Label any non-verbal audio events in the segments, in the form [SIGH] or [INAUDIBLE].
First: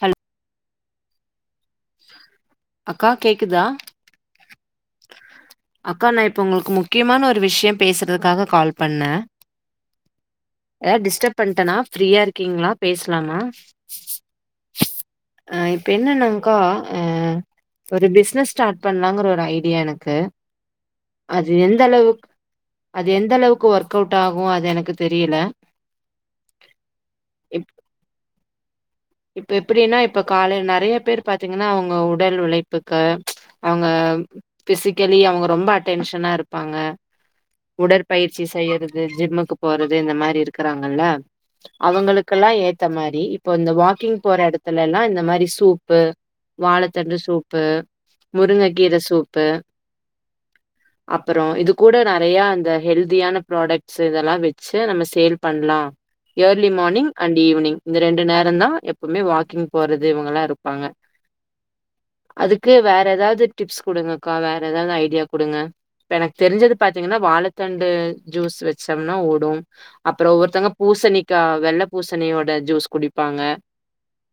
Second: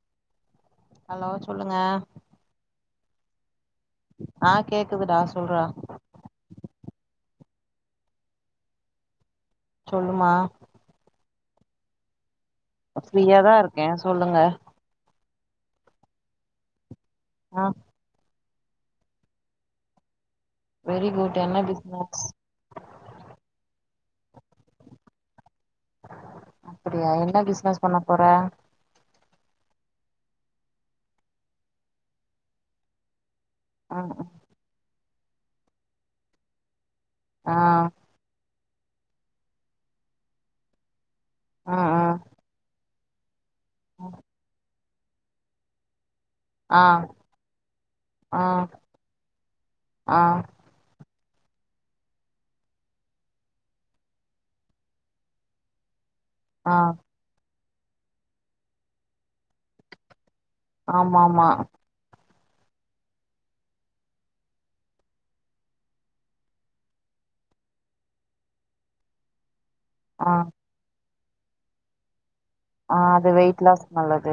Hello hello சொல்லுங்க அக்கா கேக்குதா ஆ கேக்குதுடா சொ அக்கா நா இப்ப உங்களுக்கு முக்கியமான ஒரு விஷயோ பேசுறதுக்காக கால் பண்ணே சொல்லுமா பண்டனா ப்ரீயா இருக் ப்ரீயாதா இருக்கே சொல்லுங்க ஆ இப்ப என்னன்னங்க்கா ஆ ஆ ஒரு பிசினஸ் ஸ்டாட் பண்ணலாங்கற ஒரு ஐடியா எனக்கு வெரி குட் அது என்ன எந்த பிசினஸ் அளவுக்கு அது எந்த அளவுக்கு ஒர்க் கோட்டாக் ஒ அது எனக்கு தெரியல அப்படியா என்ன பிசினஸ் பண்ண போற இப்ப எப்டின்னா இப்ப காலயில நெறய பேர் பாத்தீங்கனா அவுங்க உடல் உழைப்புக்கு அவுங்க ம் ம். பிசி கெலி அவுங்க ரொம்ப அடென்ஷனா இருப்பாங்க ஆ உடற்பயிற்சி செய்யறது ஜிம்முக்கு போறது இந்த மாதிரி இருக்குறாங்கல்ல ம் ம் அவுங்களுக்கெல்லா ஏத்த மாரி இப்ப இந்த வா க்கிங் போற எடத்து எல்லா இந்த மாரி சூப்பு ஆ வாழத்தண்டு சூப்பு ஆ முருங்கக்கீர சூப்பு ஆ அப்பறோ இது கூட நெறய அந்த ஹெல்தியான ப்ராடக்ஸ் இதல்லா வச்சு நம்ம சேல் பண்ணலா early ah morning and evening இந்த ரெண்டு நேரந்தா எப்பவுமே வாக்கிங் போறது இவங்கலா இருக்கு ஆமாம்மா அதுக்கு வேற ஏதாவது டிப்ஸ் குடுங்கக்கா வேற ஏதாவது ஐடியா குடுங்க இப்ப எனக்கு தெரிஞ்சது பாத்தீங்கனா வாழத்தண்டு ஜூஸ் வச்சம்னா ஓடும் ஆ அப்றோ ஒவ்வொருத்தவங்க பூசணிக்க கா வெள்ள பூசணி மட்டு ஜூஸ் ஆ அது குடிப்பாங்க வெயிட் லாஸ் நல்லது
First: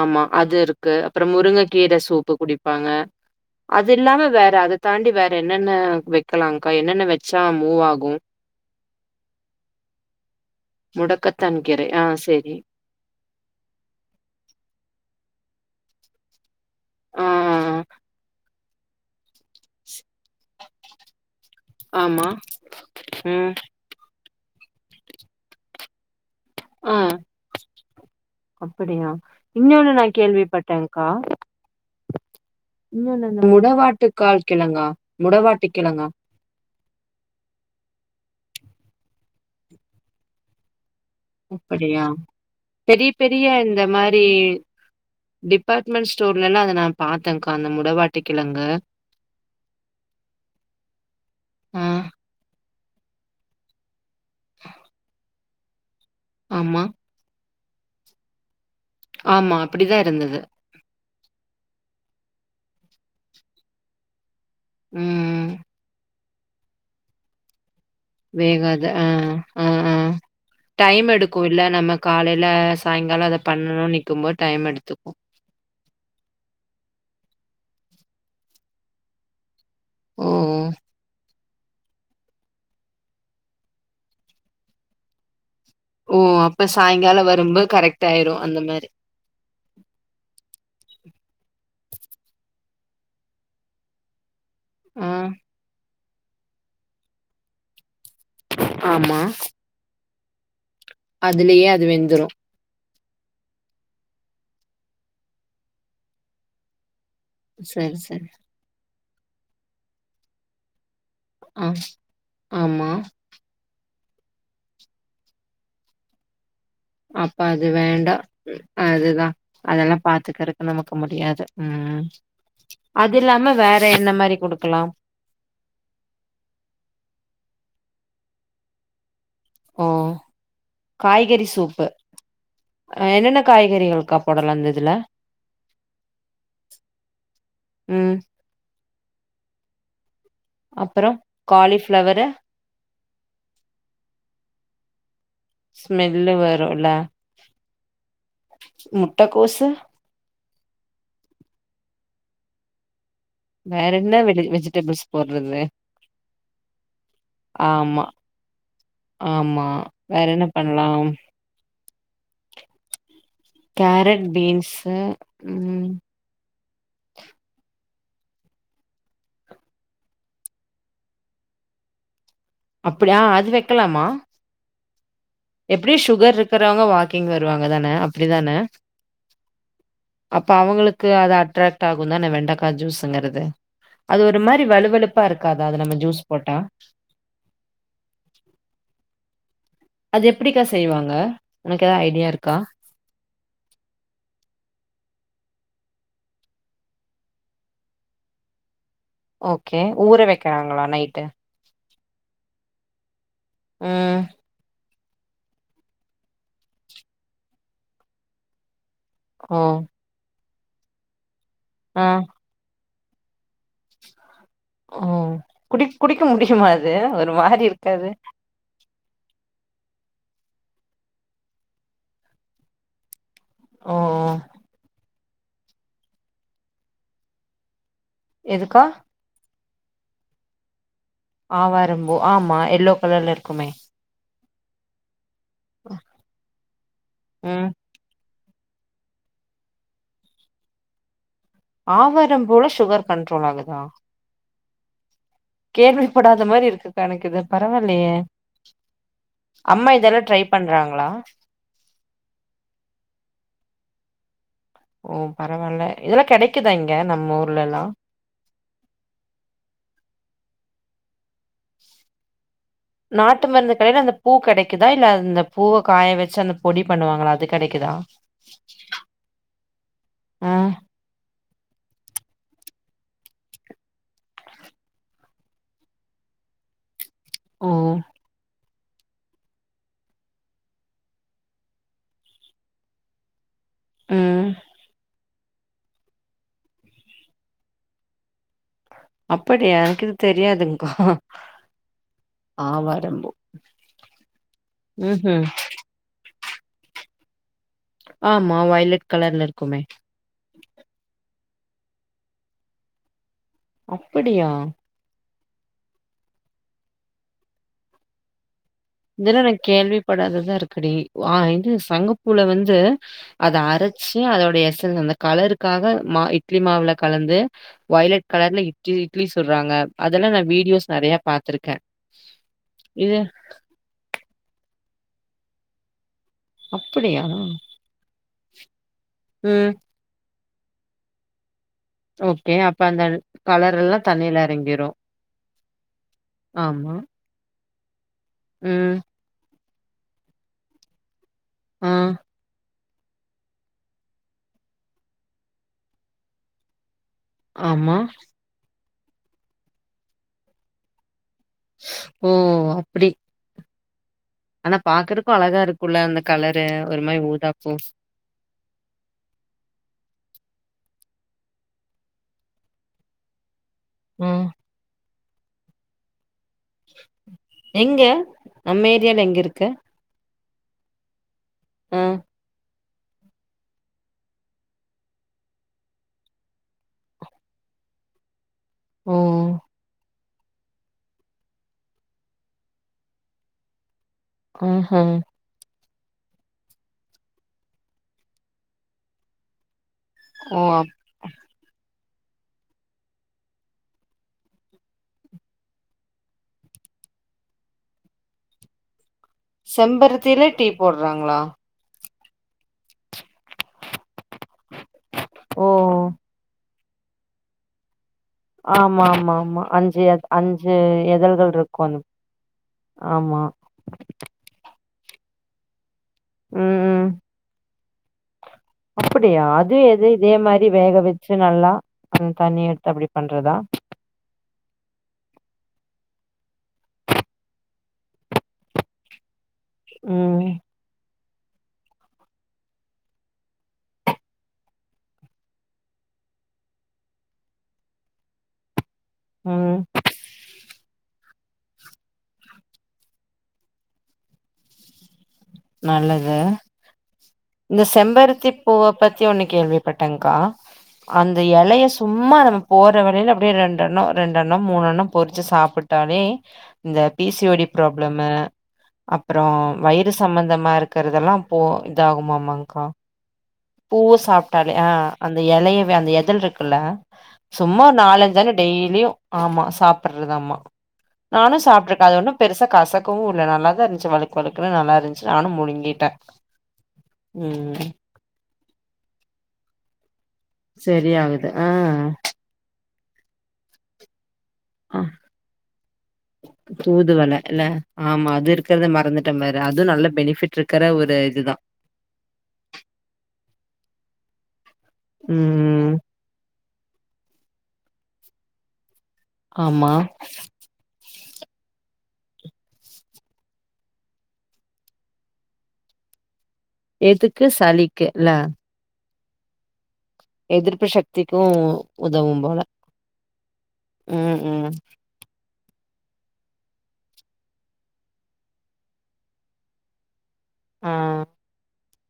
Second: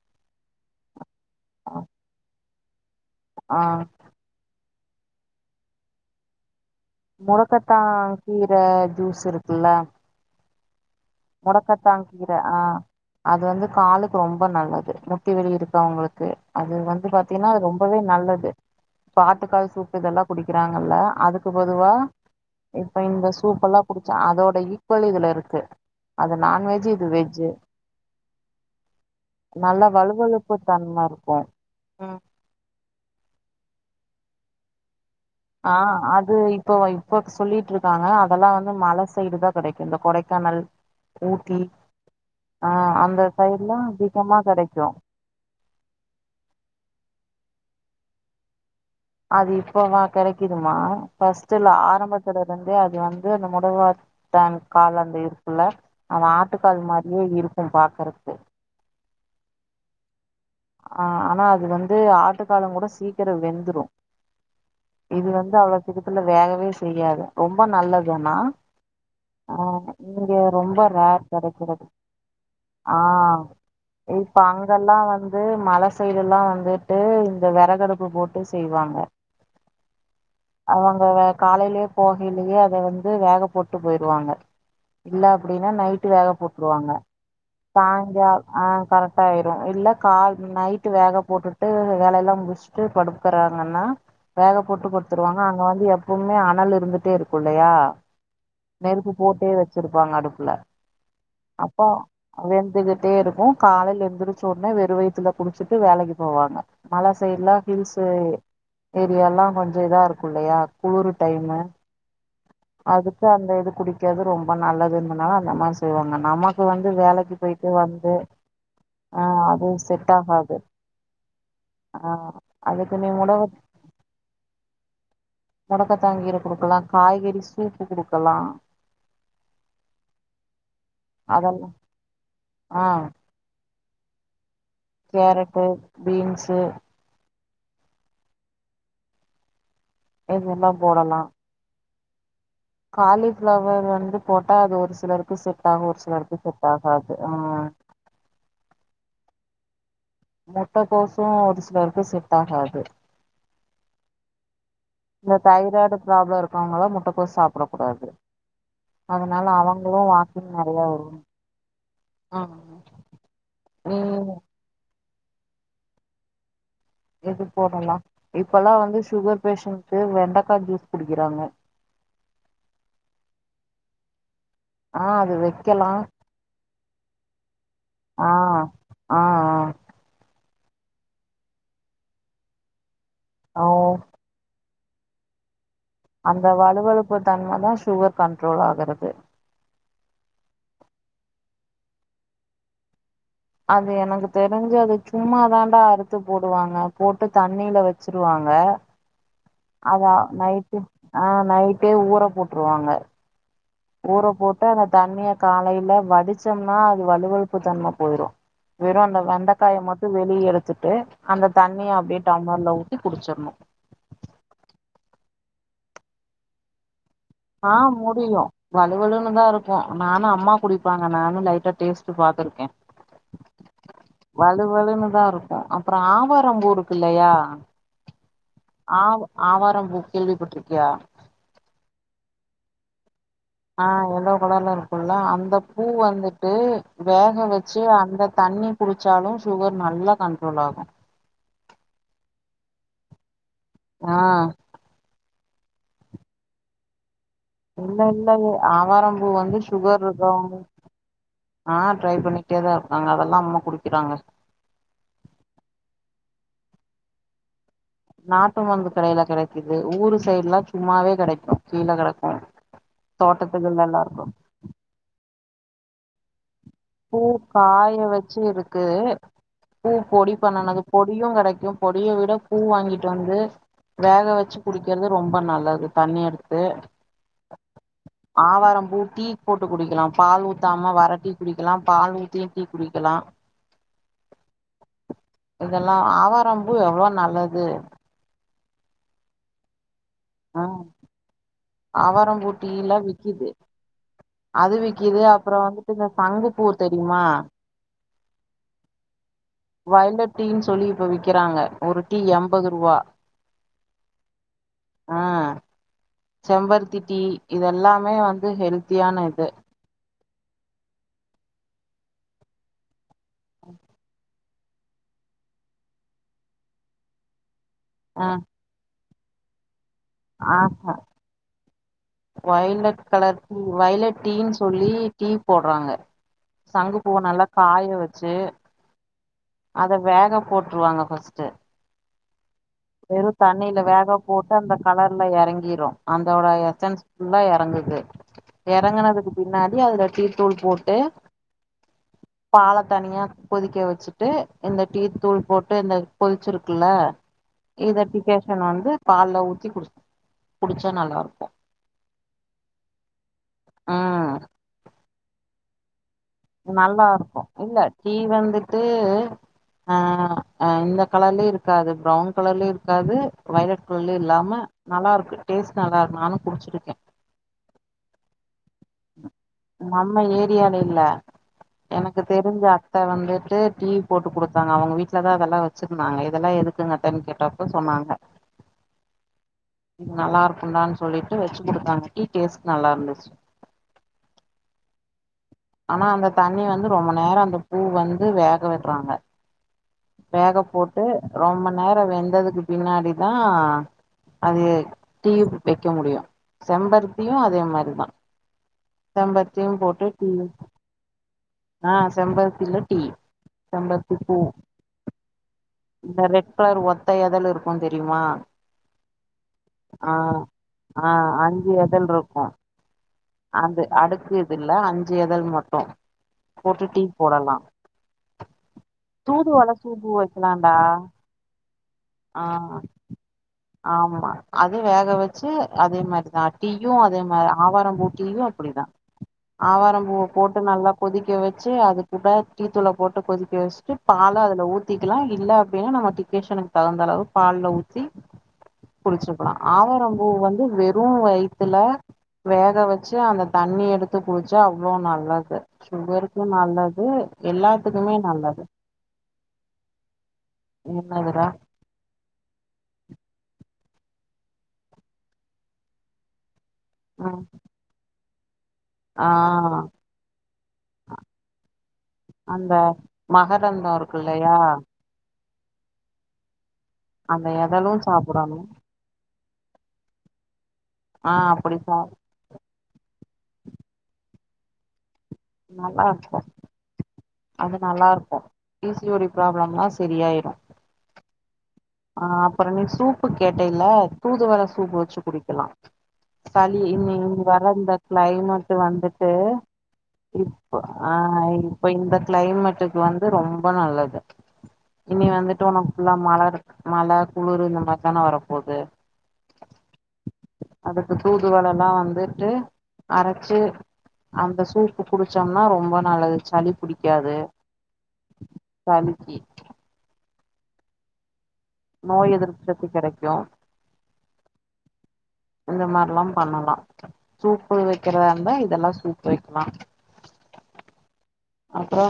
ஆமா அது இருக்கு அப்ற முருங்கக்கீர சூப்பு குடி பாங்க ஆ அது இல்லாம வேற அது தாண்டி வேற என்னென்ன வைக்கலாங் மொடக்கத்தா கீர ஜூஸ் இருக்குல்ல முடக்கத்தான் கீரை முடக்கத்தா ஆ கீர செரி ஆ அது வந்து காலுக்கு ரொம்ப நல்லது முட்டி வலி இருக்கவங்களுக்கு அது வந்து ஆ, ஆ, பாத்தீன்னா அது ஆ. ரொம்பவே நல்லது. இப்ப ஆட்டுக்கால் சூப்பு இதல்லா குடி க்கிறாங்கல்ல அது க்கு பதுவா ஆமா. இப்ப இந்த ம். சூப்பல்லா குடிச்சா அதோட ஈ க்வல் இதுல இருக்கு அது நான்வெஜ்ஜு ஆ இது வெஜ்ஜு அப்படியா? நல்ல இன்னொன்னு நான் வழுவழுப்பு தன்ம கேள்விப்பட்டேன்க்கா. இருக்கு ம் இன்னொன்னு என்ன முடவாட்டுக்கால் கிழங்கா முடவாட்டு ஆ கிழங்கா? அது இப்போ இப்போ சொல்லிட்ருக்காங்க அ தெல்லா வந்து மல சைடுதா கெடைக்கு இந்த கொடைக்கானல் ஊட்டி அப்பிடியா ஆ பெரிய அந்த பெரிய சைட்லா இந்த மாரி அதிகமா கெடைக்கு டிபார்ட்மெண்ட் ஸ்டோர்லல்லா அத நா பாத்தேங்க்கா அந்த மு டவாட்டுக் கிழங்க அது இப்பவா கெடைக்குதுமா ஆ, து அது வந்து அந்த முடவாட்டுத்தான் கால அந்த இருக்குல்ல அது ஆமா. ஆட்டுக்கால் மாரியே இரு க்கு பாக்கறதுக்கு ஆமா அப்டிதா இருந்தது ஆ ஆனா அது வந்து ஆட்டுக்காலுங் கூட சீக்கிர வெந்துரு இது ம். வந்து அவ்ளோ சீக்கி ரத்துல வேகவே செய்யாது ரொம்ப நல்ல வேகாது ஆ ஆ ஆ இங்க ரொம்ப டைம் ரேர் எடுக்கு இல்ல கெடைக்கிறது நம்ம காலைல ஆ சாயங்கால அத பண்ணணுன் நிக்கிம்போது டைம் எடுத்துக்கு இது மல சைடு எல்லா வந்துட்டு இந்த வெறகடுப்பு போட்டு செய்வாங்க ஓ! அவுங்க வெ காலைலயே போகயிலயே அத வந்து வேக போட்டு போயிருவாங்க இல்ல அப்டின்னா நைட்டு ஓ! வேக அப்ப போட்ருவாங்க சாயங்காலம் வரும்போது கரெக்ட் சாயங்கா ஆயிரும் அந்த ஆ மாரி. கரெக்ட் ஆயிரு இல்ல நைட்டு வேக போட்டுட்டு வேல எல்லா முடிச்சுட்டு படுக்கறாங்கன்னா வேக போட்டு ஆ, குடுத்துருவாங்க அங்க வந்து எ ப்பமுமே அனல் இருந்துட்டே இருக்கு இல்லயா நெருப்பு போட்டே வச்சிருப்பாங்க அடுப் ல அதுலேயே அது வெந்துரு இருக்கு காலேயில ஏந்திரிசோன வெறு வயித்ல குடிச்சுட்டு வேலைக்கு போவாங்க மல சைடுலா சரி, ஹீல்ஸு சரி. ஏரியால்லா கொஞ்ச இதா இருக்கு இல்லையா குலுறு டைமு ஆ, ஆமா. அதுக்கு அந்த இது குடி க்கது ரொம்ப நல்லதுனால அந்த மாரி செய்வாங்க நமக் அப்ப அது வேண்டா அது ஆ அது அதெல்லா செட் ஆகாது பாத்துக்கறக்கு நமக்கு முடியாது உம் ஆ அதுக்கு நீ அது முடவ இல்லாம வேற என்ன மாரி குடுக்கலா த்து குடுக்கலா ஓ காய்கறி அதெல்லா சூப்பு ஆ என்னென்ன காய்கறிகள் இருக்கப்படலந்தது [UNINTELLIGIBLE] கேரட்டு பீன்ஸு உம் எது எல்லா போடலா பிளவரு காலிபிளவர் வந்து போட்டா அது ஒரு சிலருக்கு செட் ஆகு ஒரு ஸ்மெல்லு சிலருக்கு செட் வரும்ல. ஆகாது உம் முட்டக்கோசு முட்டகோசு ஒரு சிலருக்கு செட் ஆகாது வேற என்ன வெ வெஜிடபிள்ஸ் இந்த போடுறது தைராய்டு ப்ராப்ளம் இருக்கவங்களா முட்டக்கோஸ் சாப்டக் கூடாது அதனால ஆமா-ஆமா அவங்களு வேற என்ன வாக்கிங் நெறையா பண்ணலாம் வருவாங் ஆ நீ கேரட் பீன்ஸு உம் எது போடலா இப்பல்லா வந்து சுகர் பேஷண்டு வெண்டக்கா ஜூஸ் குடிக்குறாங்க அப்டியா அது வெக்கலாமா ஆ அது வெக்கலா எப்டிய சுகர் இருக்கிறவங்க வாக்கிங் வருவாங்க தான அப்டி ஆ தான ஆ ஆ அப்ப அவுங்களுக்கு அது அட்ராக்ட் ஆகுந்தான வெண்டக்கா ஜூஸு ங்கிறது ஓ அது ஒரு மாரி வலுவ வெழுப்பா இருக்காது அந்த வலுவலுப்பு தன்ம தா சுகர் கண்ட்ரோல் ஆகுறது அது எப்டிக்கா செய்வாங்க ஒனக்கு ஏதாவது ஐடியா இருக்கா அது எனக்கு தெரிஞ்சு அது சும்மா தாண்டா அறுத்து போடுவாங்க போட்டு தண்ணில வச்சிருவாங்க ஓகே ஊற அதான் நைட்டு வெக்கிறாங்களா ஆ நைட்டே ஊற போட்டுருவாங்க ம் ஊற போட்டு தண்ணிய காலையில வடிச்சோம்னா அது வலுவலுப்பு தன்மை போயிரும் வெறும் அந்த ஓ வெந்தைக்காய மட்டும் வெளிய எடு த்துட்டு அந்த தண்ணிய ஆ அப்டியே டம்மளார்ல ஊத் தி குடிச்சிடணும் ம் குடி குடிக்க முடிக்குமா இது ஆ முடியும் வலுவலுன்னு தான் இருக் கும் நானும் அம்மா குடிப்பாங்க நானும் லைட்டா டேஸ்ட்டு பாத்துருக்கேன் ஓ ஓ வலுவலுன்னு தான் இருக் அப்புறம் ஆவாரம் பூ இருக்கு இல்லையா எதுக்கா ஆவ் ஆவார் ஆவாரம் பூ கேள்விப்பட்டுருக்கியா ஆவாரம்பூ ஆமா எல்லோ கலர்ல இருக் ஆ எல்லோ கலர்ல இருக்குள்ள அந் த பூ வந்துட்டு வேக ம் வச்சு அந்த தண்ணி குடிச்சாலும் சுகர் நல்லா கண்ட்ரோல் ஆகும் ஆவாரம் பூ ல சுகர் கண்ட்ரோல் ஆகுது ஆ கேள்விப்படாத மாதிரி இருக்கு கா எனக்கு இது இல்ல பரவாயில்லையே இல்லங்க ஆவாரம்பூ வந்து அம்மா சுகர் இதெல்லா ட்ரை இருக்கவுங்க பண்றாங்களா ஆ ட்ரை பண்ணிட்டே தான் இருக்காங்க அதெல்லாம் அம்மா குடிக்கிறாங்க ஓ பரவாயில்ல இதெல்லாம் கிடைக்குதா இங்க நம்ம ஊர்லல்லா நாட்டு வந்து கடையில கெடைக்குது ஊரு சைடு எல்லாம் சும்மாவே கெடைக்கு கீழ கெடக்கு நாட்டு மருந்து தோட்டத்துக்குள்ள எல்லா கடையில அந்த இருக்கு பூ கெடைக்குதா இல்ல அந்த பூவை காய வச்சு அந்த பொடி பூ பண்ணுவாங்களா அது கெடைக்குதா காய வச்சும் இருக்கு பூ பொடி ஆ பண்ணனது பொடியும் கெடைக்கும் பொடிய விட பூ வாங்கிட்டு வந்து வேக வச்சு குடிக்கிறது ரொம்ப நல்லது தண்ணி எடுத்து ஓ ஆவாரம் பூ டீ போட்டு குடிக்கலா பால் ஊத்தாம வற டீ குடிக்கலா பால் ஊத்தியு டீ குடிக்கலா ம் இதெல்லாம் ஆவாரம்பூ எவ்ளோ நல்லது அப்படியா எனக்கு இது ஆ தெரியாதுங்க்கா ஆவாரம்பூ டீ எல்லா ஆவாரம்பூ வி்க்கிது அது ம் வி்க்கிது ம் அப்றோ வந்துட்டு இந்த சங்கு பூ தெரியுமா ஆமா வயலெட் கலர்ல இரு வயலெட் டீன்னு சொல்லி இப்ப விக்கிறாங்க ஒரு டீ எம்பதுருவா அப்பிடியா ஆ செம்பருத்தி டீ இதெல்லாமே வந்து ஹெல் இதெல்லா நா கேள்வி படாததா இருக்குடி ஆ இது சங்குப்பூல வந்து அத அரைச்சு அதோ டய எஸ்ஸென் அந்த கலருக்காக மா இட்லி மாவுல கலந்து வயலட் ஆ கலர்ல இட்லி சுட்றாங்க அதல்லா நா ஆஹா வீடியோஸ் நெறைய பாத்திருக்கே வயலட் இது கலர் டீ யின்னு சொல்லி டீ போட்றாங்க சங்குப்பூவ அப்படியா? நல்லா காய வச்சு ம். அத வேக போட்ருவாங்க ஃபஸ்ட்டு ஓகே அ வெறு தண்ணில வேக போட்டு அந்த கலர்ல எறங்கிரு அதோட ஆமா. எசன்ஸ் புல்லா எறங்கு து ம். எறங்கனதுக்கு பி ன்னாடி அதுல டீத்தூள் போட்டு ம் பால தனியா கொதிக்க வச்சுட்டு இந்த டீத்தூள் போட்டு இந்த கொதிச்சிருக்கில்ல ஆமா. இத டிக்காஷன் வந்து பால்ல ஊத்தி குடிச் குடிச்சா நல்லா இருக்கு ஓ அப்டி ஆ அழகா இருக்குல்ல நல்லா இருக்கு இல்ல டீ வந்துட்டு அ இந்த கலர்லயு இருக்காது ப்ரவுன் கலர்லயு இருக்காது வய்லட் ள்ள ம். இல்லாம நல்லா இருக்கு டேஸ்ட் நல்லா இரு நானு குடிச்சிருக்கே எங்க நம்ம ஏரியால எங்க இருக்கு நம்ம ஏரியால இல்ல ஆ. எனக்கு தெரிஞ்சா த்த வந்துட்டு டீ போட்டு குடுத்தாங்க அவுங்க வீட்டுலதா அதெல்லா வச்சிருந்தாங்க இதெல்லா எதுக்குங்கத்தன்னு கேட்டப்ப சொன்னாங்க ஓஓ நல்லா இருக்கும்டான்னு சொல்லிட்டு வச்சு குடுத்தாங்க டீ டேஸ்டு நல்லா இருந்துச்சு ஆஹு ஆனா அந்த தண்ணி வந்து ரொம்ப நேரோ அந்த பூ வந்து வேக விடுறாங்க வேக ஓ! போட்டு ரொம்ப நேரோ வெந்ததுக்கு பின்னாடிதா அது டீ வெக்க முடியு செம்பருத்தியு அதே மாரிதா செம்பருத்தியு போட்டு செம்பருத்தில டீ போடுறாங்ளா செம்பரித்தில டீ செம்பரத்தி பூ ஓ தரே ஒத்த இதழு இருக்கு தெ ஆமா ஆமா ஆமா அஞ்சு ஆ அஞ்சு ஆ எதழ்கள் அஞ்சு இருக்கு எதழ் இருக்கு ஆமா அது அடுக்கு இது இல்ல அஞ்ச அஞ்சு எதல் மட்டு போட்டு டீ போடலா அப்டியா தூதுவள அது எது சூப்பு இதே மாரி வெக்கலான்டா வேக வச்சு நல்லா ஆ தண்ணி எடுத்து அப்டி பண்றதா ஆமா அது வேக வச்சு அதே மாரிதா டீயு அதே மாரி ஆவாரம்பூ டீயு அப்டிதா ஆவாரம் பூவ ம் போட்டு நல்லா கொதிக்கி கொதிக்க வச்சு அது கூட டீ தூள போட்டு கொதிக்க வச்சுட்டு பால அதுல ஊத்திக்கலா இல்ல அப்டின்னா நம்ம டிக்கேஷனுக்கு தகுந்த அளவு பால்ல ஊத்தி குடிச்சிக்கலா ம் ஆவரம்பூ வந்து வெறும் வ அதுல வேக வச்ச ச்சி அந்த தண்ணி எடுத்து குடிச்சா அவ்ளோ நல்ல நல்லது இந்த எல்லாத்துக்குமே செம்பருத்தி நல்லது பூவ பத்தி ஒன்னு கேள்விப்பட்டங்கா அந்த என்னதுடா எலைய சும்மா நம்ம போற வழியில அப்பிடியே ரெண் டெண்னோ ரெண்டெண்ணம் மூணெண்ணம் பொறிச்சி சாப்பிட்டாலே இந்த ம் பிசிஓடி ப்ராப்ளம் ஆ அப்புறோ வயிறுஸ் சம்மந்தமா இருக்கறதெல்லா போ அந்த இதகுமமாங்க்கா மகரந்தோ பூவ இருக்கு இல்லையா சாப்ட்டாலா ஆ அந்த எலையவே அந்த எதல் இருக் குல்ல அந்த சும்மா எதலு ஒரு நாலஞ்சான சாப்பிடணு டெய்லியு ஆமா சாப்பறதமா ஆ நானு அப்டி சா சாப்புட்டுருக்கே அது ஒண்ணு பெருச கச குவுல்ல நல்லா தா இருந்துசி வலுக்கு வலுக்குனு நல்லா இருந்ச்சி நல்லா இருக்கு அது ம் நல்லா இருக்கு சிஓடி ப்ராப்ளம்ளா சரியாயி சரி ஆகுது ஆ ஆ அப்புற நீ சூப் ப்பு கேட்டேல்ல தூதுவள சூப்பு ஆ வச்சி குடிக்கலா களி இன் இன் தூதுவள இல்ல வர இந்த ஆமா அது கிளைமெட்டு இருக்கறத வந்துட்டு மறந்துட்டே பாரு அதுவு நல்ல பெனிஃபிட் இப்போ இருக்கற ஆ ஒரு இதுதா இப்ப இந்த கிளைமெட்டுக்கு வந்து ரொம்ப நல்லது இனிமே வந்துட்டு உனக்கு ம் ஃபுல்லா மழ இரு மழ குளிர் இந்த மாரிதான வரப்போது ஆமா தூதுவளல்லா வந்துட்டு அரைச்சி அந்த சூப்பு குடிச்சோம்னா ரொம்ப நல்லது சளி புடிக்காது எதுக்கு சளிக்கு இல்ல கி எதிர்பு சக்திக் க்கு நோய் உதவும் போல எதிர்ப்பு சக்தி கெடைக்கு ம் ம் இந்த மாரில்லா பண்ணலா சூப்பு வைக்கிறதா இருந்தா இதெல்லா சூப்பு வைக்கலா ஆ அப்புறோ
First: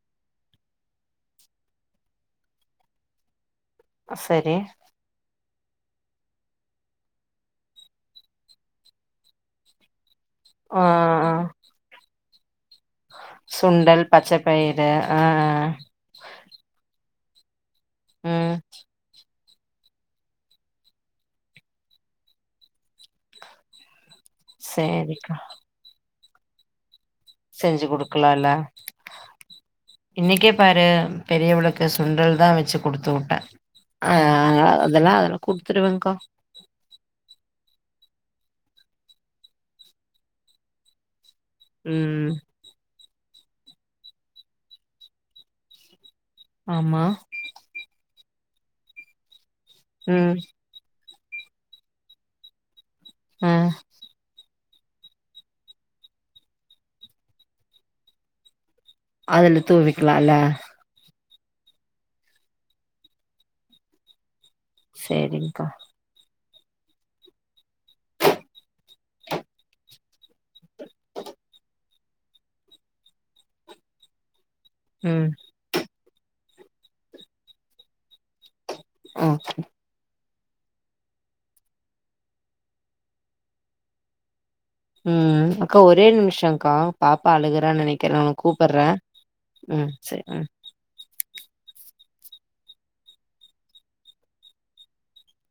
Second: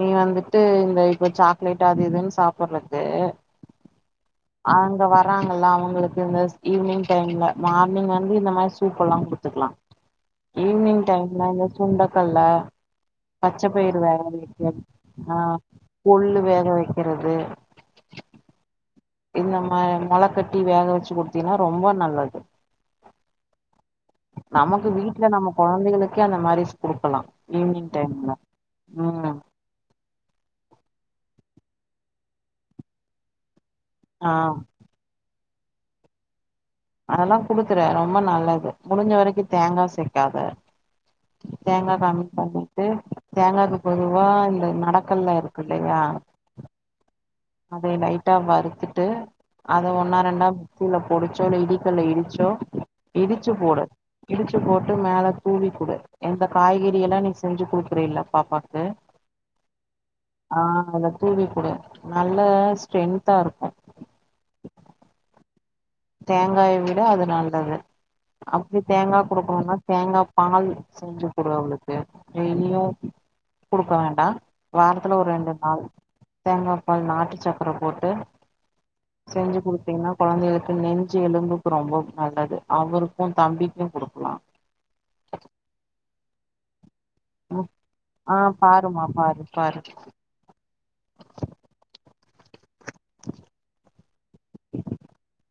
நீ வந்துட்டு இந்த இப்போ சாக்லேட் அது இதுன்னு சாப்பறது சரி அங்க வராங் ல்லா அவுங்களுக்கு இந்த ஈவினிங் டைம்ல மார்னிங் வந்து இந்த மாரி சூப்ல்லா குடுத்துக்கலா ஆ ஈவ்னிங் ஆ டைம்ல இந்த சுண்டல் க்கல்லா பச்சப்பயிர் சுண்டல், வேக பச்ச வைக்க பயிறு ஆ கொள்ளு வேக வைக் இருக்கிறது ம் இந்த மா மோள கட்டி வேக வச்சு குடுத்தீன்னா ரொம்ப நல்லது நமக்கு வீட்டுல சேரிக்கா நம்ம குழந்தைகளுக் க அந்த மாரிஸ் கொடு செஞ்சு கொடுக்கலால ம் இன்னைக்கே பாரு பெரியவளுக் கு சுண்டல் தா வச்சு கொடுத்து விட்டே ஆ அதெல்லா அதெல்லா குடுத்திருவேங்கா அதெல்லா குடுத்துரு ரொம்ப நல்லது முடிஞ்ச வரைக்கு தேங்கா சேக்காத தேங்கா கம்மி ம் பண்ணிட்டு தேங்காயக்கு பொதுவா இந்த நடக்கல்ல இருக்கு இல்லையா ஆமா அதை லைட்டா வருறுத்துட்டு அத ஒன்னா ம் ரெண்டா [UNINTELLIGIBLE] பொடிச்சோ இல்ல இடிகல்ல இடிச்சோ ஆ இடிச்சு போட இடிச் ச்சி போட்டு மேல தூவிகுடு எந்த காய்கறிலொல்லா நீ செஞ்சு கொடுக்குறல்ல பாப்பா அதுல தூவிக்கலால அதுல தூவி கூடு நல்ல ஸ்ட்ரென்தா இருக்கு சேரிங்கா தேங்காயை விட அது நல்லது அப்படி தேங்காய விட அது அப்படி தேங்கா குடுக்கணும்னா தேங்கா பால் செஞ்சு கொடு அவளுக்கு டெய்லியு குடுக்க வேண்டா வாரத்துல ம் ஒரு ரெண்டு நாள் தேங்காபால் நாட்டு சக்கர போட்டு ஓ செஞ்சு கொடுத்தீங்கன்னா கொழந்தைகளுக் க்கு நெஞ்சு எலும்புக்கு ரொம்ப நல்லது அவருக்கும தம்பிக்கு கொடுக்கலா ம் அக்கா ஒரே நிமிஷம்க்கா பாப்பா அழுகுறான்னு நினைக்கிறே நா உன்ன ஆ கூப்பிடுறே பாருமா பாரு பாரு ம் சேரி ம் [INAUDIBLE]